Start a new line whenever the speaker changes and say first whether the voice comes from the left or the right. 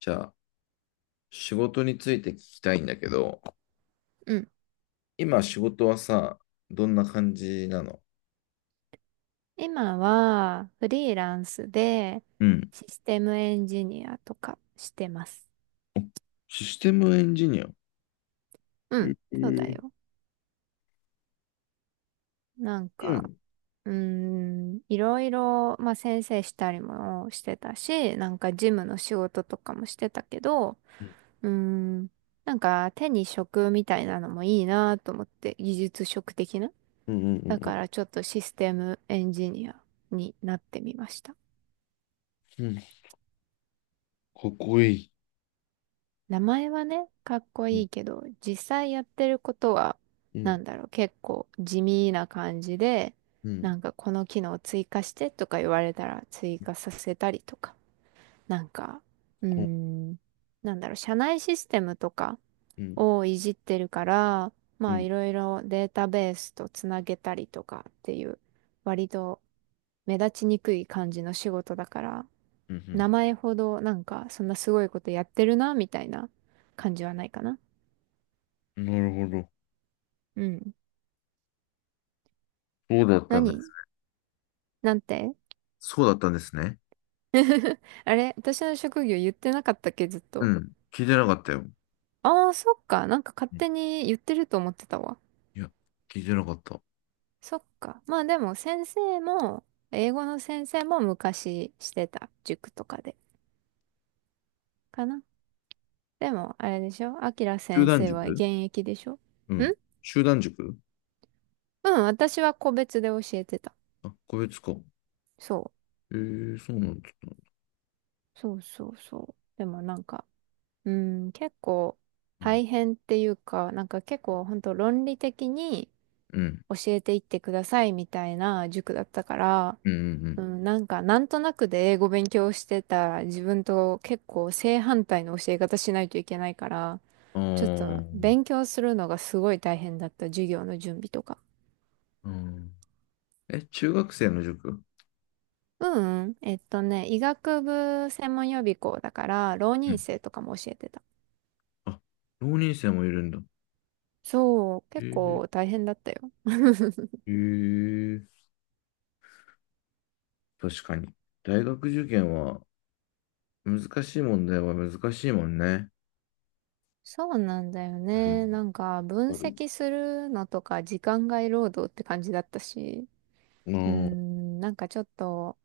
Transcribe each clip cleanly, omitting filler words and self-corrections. left: じゃあ、仕事について聞きたいんだけど、
right: うん。
left: 今仕事はさ、どんな感じなの？
right: 今はフリーランスで
left: うん。
right: システムエンジニアとかしてます。
left: システムエンジニア。
right: うん。
left: え
right: そうだ
left: ー、
right: よ。なん
left: う
right: か、
left: ん。
right: いろいろ、まあ先生したりもしてたし、なんか事務の仕事とかもしてたけど、
left: うん
right: うーん、なんか手に職みたいなのもいいなと思って、技術職的な。
left: うんうん。
right: だ
left: う
right: か
left: ん
right: らちょっとシステムエンジニアになってみました。
left: うんうん。かっこいい。
right: 名前はね、かっこ
left: う
right: い
left: ん
right: いけど、実際やってることは、
left: うん。
right: なんだろう、結構地味な感じで、
left: うん
right: なんかこの機能追加してとか言われたら追加させたりとか、なんか、うー
left: うん
right: ん、なんだろう、社内システムとか
left: うん
right: をいじってるから、
left: う
right: まあ
left: ん。
right: いろいろデータベースとつなげたりとかっていう、割と目立ちにくい感じの仕事だから、
left: うん
right: 名前ほどなんかそんなすごいことやってるな、みたいな感じはないかな。
left: うん。なるほど。
right: うん。
left: そうだったんで
right: 何
left: す。
right: なんて
left: そうだったんですね。
right: あれ私の職業言ってなかったっけ、ずっ
left: う
right: と。
left: ん。聞いてなかったよ。
right: ああ、そっか。なんか勝
left: うん。
right: 手に言ってると思ってたわ。
left: いや、聞いてなかった。
right: そっか。まあでも先生も、英語の先生も昔してた。塾とかで。かな。でも、あれでしょあきら
left: 集
right: 先
left: 団
right: 生
left: 塾。
right: は現役でしょん。
left: うん。集団塾。
right: うん、私は個別で教えてた。
left: あ、個別か。
right: そ
left: えー、そうなんだ。
right: う。そうそうそう。でもなんか、うん、結構
left: うん
right: 大変っていうか、なんか結構本当論理的に
left: うん。
right: 教えていってくださいみたいな塾だったから、
left: うんうん。
right: うん、なんかなんとなくで英語勉強してた自分と結構正反対の教え方しないといけないから、
left: あ
right: ちょっと
left: ー。
right: 勉強するのがすごい大変だった、授業の準備とか。
left: うん。え、中学生の塾？
right: 医学部専門予備校だから、浪
left: う
right: 人
left: ん。
right: 生とかも教えてた。
left: あ、浪人生もいるんだ。
right: そう、
left: え
right: 結
left: ー、
right: 構大変だったよ。
left: えー、確かに。大学受験は難しい問題は難しいもんね。
right: そうなんだよ
left: うん。
right: ね。なんか、分
left: わかる。
right: 析するのとか、時間外労働って感じだったし、
left: ああ、
right: なんかちょっと、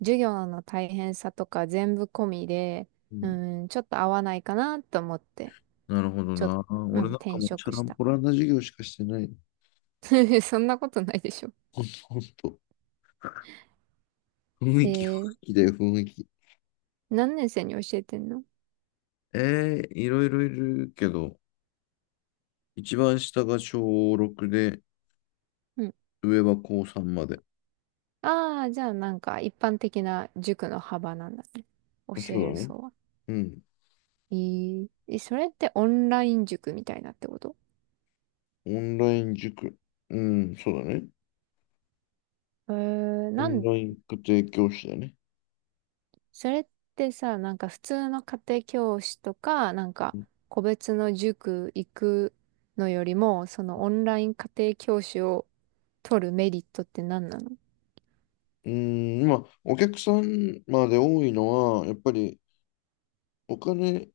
right: 授業の大変さとか全部込みで、
left: うん。
right: ちょっと合わないかなと思って、
left: なるほど
right: ちょっと、
left: な。
right: うん、
left: 俺なんか
right: 転
left: もうチャ
right: 職
left: ラ
right: し
left: ン
right: た。
left: ポランな授業しかしてない。
right: そんなことないでしょ。
left: ほんと、ほんと。雰
right: え
left: 囲気、雰囲
right: ー、
left: 気だよ、雰囲気。
right: 何年生に教えてんの？
left: ええ、いろいろいるけど、一番下が小6で、
right: うん。
left: 上は高3まで。
right: ああ、じゃあなんか一般的な塾の幅なんだね。教
left: そう
right: え
left: な
right: る
left: の？
right: 層は。
left: うん。
right: えーえそれってオンライン塾みたいなってこと？
left: オンライン塾。うん、そうだね。
right: えー、
left: オ
right: な
left: ン
right: ん、
left: ライン家庭教師だね。
right: それってさ、なんか普通の家庭教師とか、なんか個別の塾行くのよりも、そのオンライン家庭教師を取るメリットって何なの？
left: うん、まあ、お客さんまで多いのは、やっぱりお金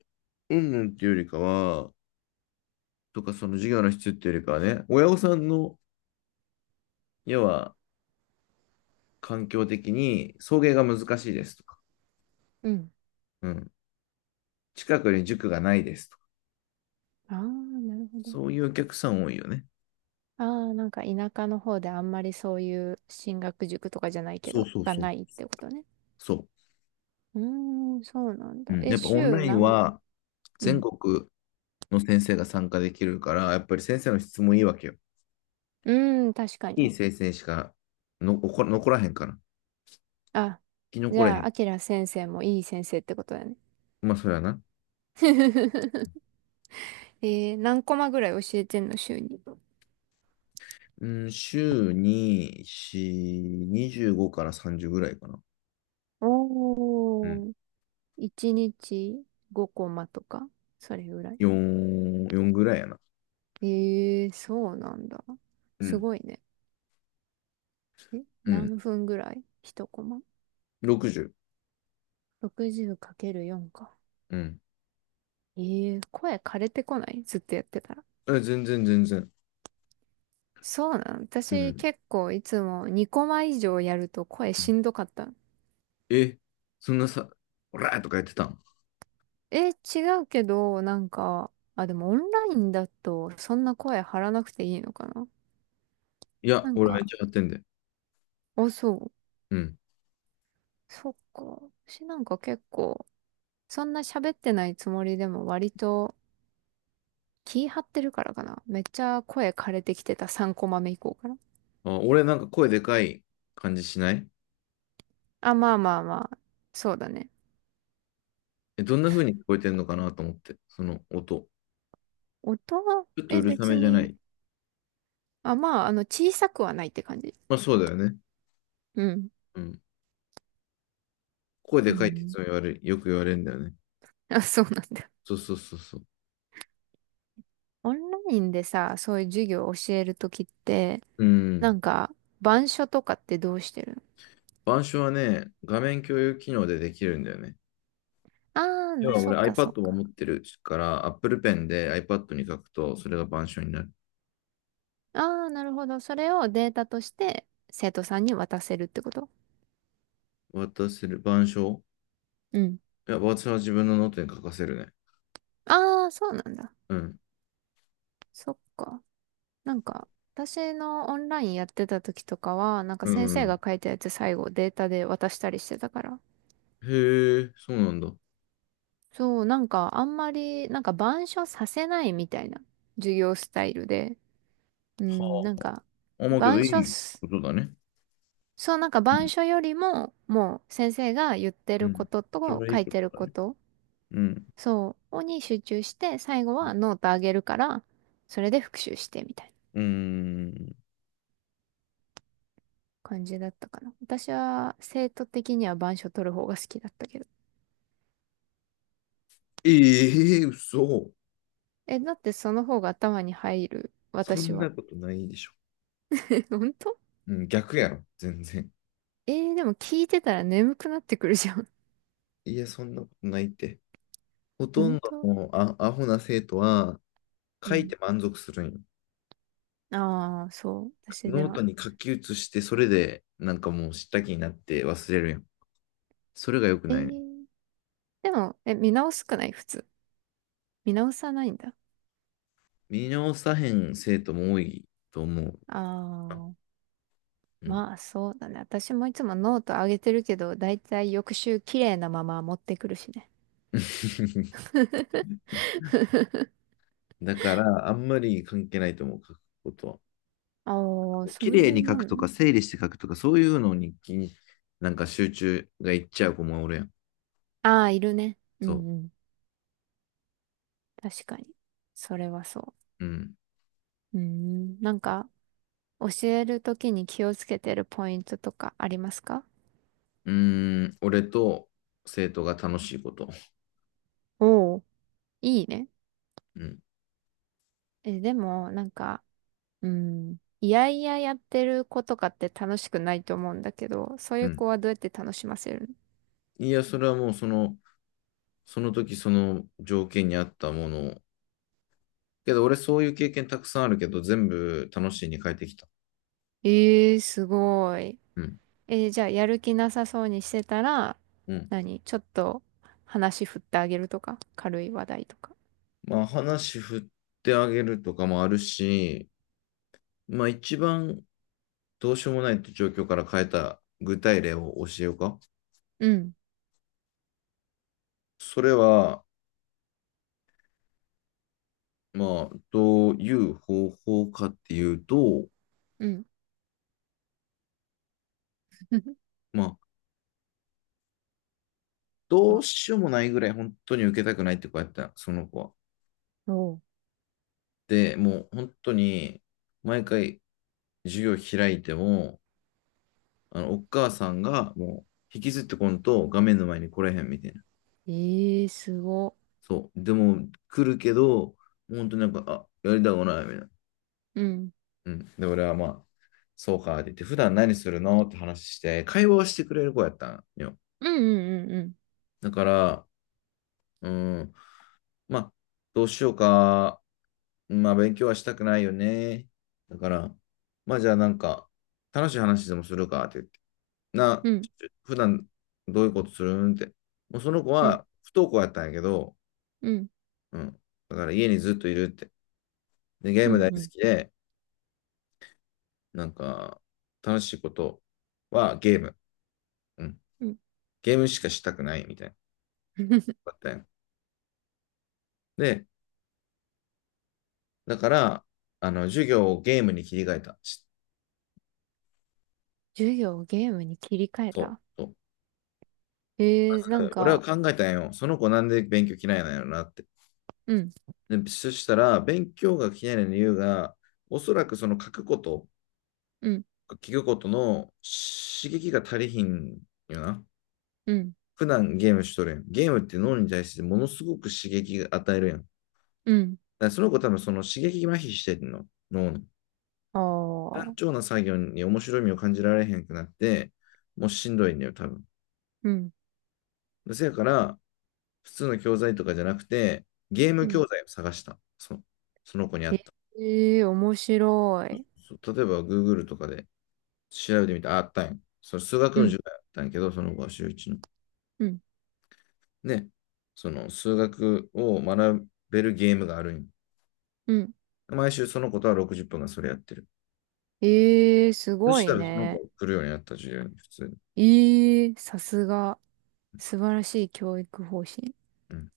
left: 云々っていうよりかは、とかその事業の質っていうよりかはね、親御さんの、要は環境的に送迎が難しいですとか、
right: うん。
left: うん、近くに塾がないですとか、
right: ああ、なるほど。
left: そういうお客さん多いよね。
right: ああ、なんか田舎の方であんまりそういう進学塾とかじゃないけ
left: そう
right: ど、
left: そう
right: が
left: そう。
right: ないってことね。
left: そう。
right: うーん、そうなん
left: う
right: だ。
left: ん、
right: え、
left: やっぱオン
right: 週
left: ライン
right: 何、
left: は
right: う
left: 全
right: ん。
left: 国の先生が参加できるから、やっぱり先生の質もいいわけよ。
right: うーん、確か
left: いい
right: に。
left: 生成しかの残らへんから。
right: あ、
left: 生き
right: じ
left: 残れへ
right: ゃあ、
left: ん。
right: あきら先生もいい先生ってことだね。
left: まあ、それはな。
right: えー、何コマぐらい教えてんの、週に。
left: うん、週に、4、25から30ぐらいかな。うん。
right: おー。1日5コマとか、それぐらい。
left: 4、4ぐらいやな。
right: えー、そうなんだ。
left: う
right: す
left: ん。
right: ごいね。え、
left: うん。
right: 何分ぐらい？ 1 コマ。
left: 60。
right: 60×4 かけるよんか。
left: うん。
right: えー、声枯れてこないずっとやってたら。
left: え、全然全然。
right: そうなの。
left: う
right: 私
left: ん。
right: 結構いつも2コマ以上やると声しんどかったの。
left: え、そんなさ、オラーとか言ってたん？
right: え、違うけど、なんか、あ、でもオンラインだとそんな声張らなくていいのかな。
left: いや、
right: なん
left: 俺めっ
right: か、
left: ちゃやってんで。
right: あ、そう。
left: うん。
right: そっか。私なんか結構、そんな喋ってないつもりでも割と気張ってるからかな。めっちゃ声枯れてきてた3コマ目以降から。
left: あ、俺なんか声でかい感じしない？
right: あ、まあまあまあ。そうだね。
left: え、どんな風に聞こえてんのかなと思って、その音。
right: 音は、
left: ちょっと
right: え、
left: うるさ
right: 別
left: めじゃな
right: に、
left: い？
right: あ、まあ、あの、小さくはないって感じ。
left: まあそうだよね。
right: うん。
left: うん。声
right: う
left: でかいっていつ
right: ん。
left: も言われ、よく言われるんだよね。
right: あ、そうなんだ。
left: そうそうそうそう。
right: オンラインでさ、そういう授業を教えるときって、
left: う
right: な
left: ん。
right: んか、板書とかってどうしてるの？
left: 板書はね、画面共有機能でできるんだよね。
right: ああー、
left: 要
right: な
left: は
right: そ
left: 俺
right: っかそっ
left: iPad も持
right: か。
left: ってるから、Apple Pen で iPad に書くと、それが板書になる。
right: ああ、なるほど。それをデータとして生徒さんに渡せるってこと？
left: 渡せる板書？
right: うん。
left: いや、私は自分のノートに書かせるね。
right: ああ、そうなんだ。
left: うん。
right: そっか。なんか、私のオンラインやってた時とかは、なんか
left: う
right: 先
left: んう
right: 生
left: ん。
right: が書いたやつ最後データで渡したりしてたから。
left: へえ、そうなんだ。は
right: そう、なんかあんまり、なんか板書させないみたいな授業スタイルで。うん、なんか、
left: あ。思うけどい
right: 板書
left: い
right: す、
left: ことだね。
right: そう、なんか
left: う
right: 板
left: ん。
right: 書よりも、もう先生が言って
left: う
right: るこ
left: ん。
right: と
left: それ
right: と
left: はい
right: 書
left: い
right: い
left: こ
right: てる
left: とだ
right: こ
left: ね。
right: と、
left: うん。
right: そう、に集中して、最後はノートあげるから、それで復習してみたいな。
left: うーん。
right: 感じだったかな。私は生徒的には板書取る方が好きだったけど。
left: ええ、嘘。
right: え、だってその方が頭に入る、
left: そ
right: 私
left: ん
right: は。
left: なことないでしょ。
right: え、本当？
left: うん、逆やろ、全然。
right: えー、でも聞いてたら眠くなってくるじゃん。
left: いや、そんなことないって。ほ とん
right: 本
left: ど
right: 当？
left: のアホな生徒は
right: う
left: 書い
right: ん。
left: て満足するんよ。
right: ああ、そう。私で
left: ノート
right: は。
left: に書き写して、それでなんかもう知った気になって忘れるやんよ。それが良く
right: え
left: ないね。
right: ー、でも、え、見直すくない普通。見直さないんだ。
left: 見直さへん生徒も多いと思う
right: あ
left: な。
right: あ、
left: うん。
right: まあそうだね。私もいつもノート上げてるけど、だいたい翌週綺麗なまま持ってくるしね。
left: だから、あんまり関係ないと思う、書くこと
right: ああ、
left: は。
right: そ
left: 綺
right: うい
left: 麗
right: う
left: に書
right: も
left: く
right: ん
left: とか、
right: ね。
left: 整理して書くとか、そういうのになんか集中がいっちゃう子もおるやん。
right: ああ、いるね。う
left: そ
right: んうん。確かに。それはそ
left: う。うん。
right: う。うーん。なんか、教えるときに気をつけてるポイントとかありますか？
left: うーん、俺と生徒が楽しいこと。
right: おおー。いいね。
left: うん。
right: え、でも、なんか、うん。いやいややってる子とかって楽しくないと思うんだけど、そうい
left: う
right: う
left: ん。
right: 子はどうやって楽しませるの？
left: いや、それはもうその時その条件に合ったものを。けど俺そういう経験たくさんあるけど、全部楽しいに変えてきた。
right: ええー、すごい。
left: うん。
right: えーじゃあ、やる気なさそうにしてたら、
left: うん。
right: 何ちょっと話振ってあげるとか軽い話題とか。
left: まあ話振ってあげるとかもあるし、まあ一番どうしようもないって状況から変えた具体例を教えようか。
right: うん。
left: それは、まあ、どういう方法かっていうと、
right: うん。
left: まあ、どう
right: あ
left: しようもないぐらい本当に受けたくないって子やった、その子は。
right: おう
left: で、もう本当に毎回授業開いても、お母さんがもう引きずってこんと画面の前に来れへんみたいな。
right: ええー、すご。
left: そう。でも来るけど、本当になんか、あ、やりたくないみたいな。
right: うん。
left: うん。で、俺はまあ、そうかって言って、普段何するのって話して、会話をしてくれる子やったんよ。
right: うんうんうん
left: だから、うん、まあ、どうしようか。まあ、勉強はしたくないよね。だから、まあ、じゃあなんか、楽しい話でもするかって言って。な、
right: うん。
left: 普段どういうことするんって。もうその子
right: うん
left: は不登校やったんやけど、
right: うん
left: うん。だから家にずっといるって。で、ゲー
right: うんう
left: ム大好
right: ん
left: きで、なんか、楽しいことはゲーム。うん。
right: うん。
left: ゲームしかしたくないみたいな。
right: うん
left: だったんや。で、だから、授業をゲームに切り替えた。
right: 授業をゲームに切り替え
left: そ
right: た。
left: う。そう。
right: ええー、なん
left: 俺は
right: か、
left: 考えたんよ。その子なんで勉強嫌いなんやろなって。
right: うん
left: で、そしたら、勉強が嫌いな理由が、おそらくその書くこと、
right: うん
left: 聞くことの刺激が足りひんよな。
right: うん
left: 普段ゲームしとるやん。ゲームって脳に対してものすごく刺激が与えるやん。だ
right: うん。
left: からその子多分その刺激麻痺してんの、脳の。
right: あ
left: 単
right: あ、
left: 調な作業に面白みを感じられへんくなって、もうしんどいんだよ、多分。
right: うん
left: せやから、普通の教材とかじゃなくて、ゲーム
right: う
left: 教
right: ん。
left: 材を探した。その子にあった。
right: ええー、面白い。
left: 例えば、Google とかで調べてみたらあったんよ。その数学
right: う
left: の
right: ん
left: 授業やったんやけど、その5週1の。
right: うん
left: で、その数学を学べるゲームがあるんよ。
right: うん。
left: 毎週その子とは60分がそれやってる。
right: ええー、す
left: そ
right: ご
left: した
right: い
left: らその子
right: ね。
left: が来るようになった授業に、普通に。
right: ええー、さすが。素晴らしい教育方針。
left: うん。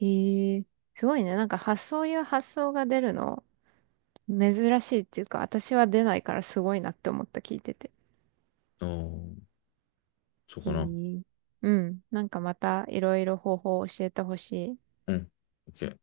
right: ええー、すごいね。なんか発想いう発想が出るの。珍しいっていうか、私は出ないからすごいなって思った、聞いてて。
left: ああ、そう
right: へ
left: かな。
right: え。うん。なんかまたいろいろ方法を教えてほしい。
left: うん。OK。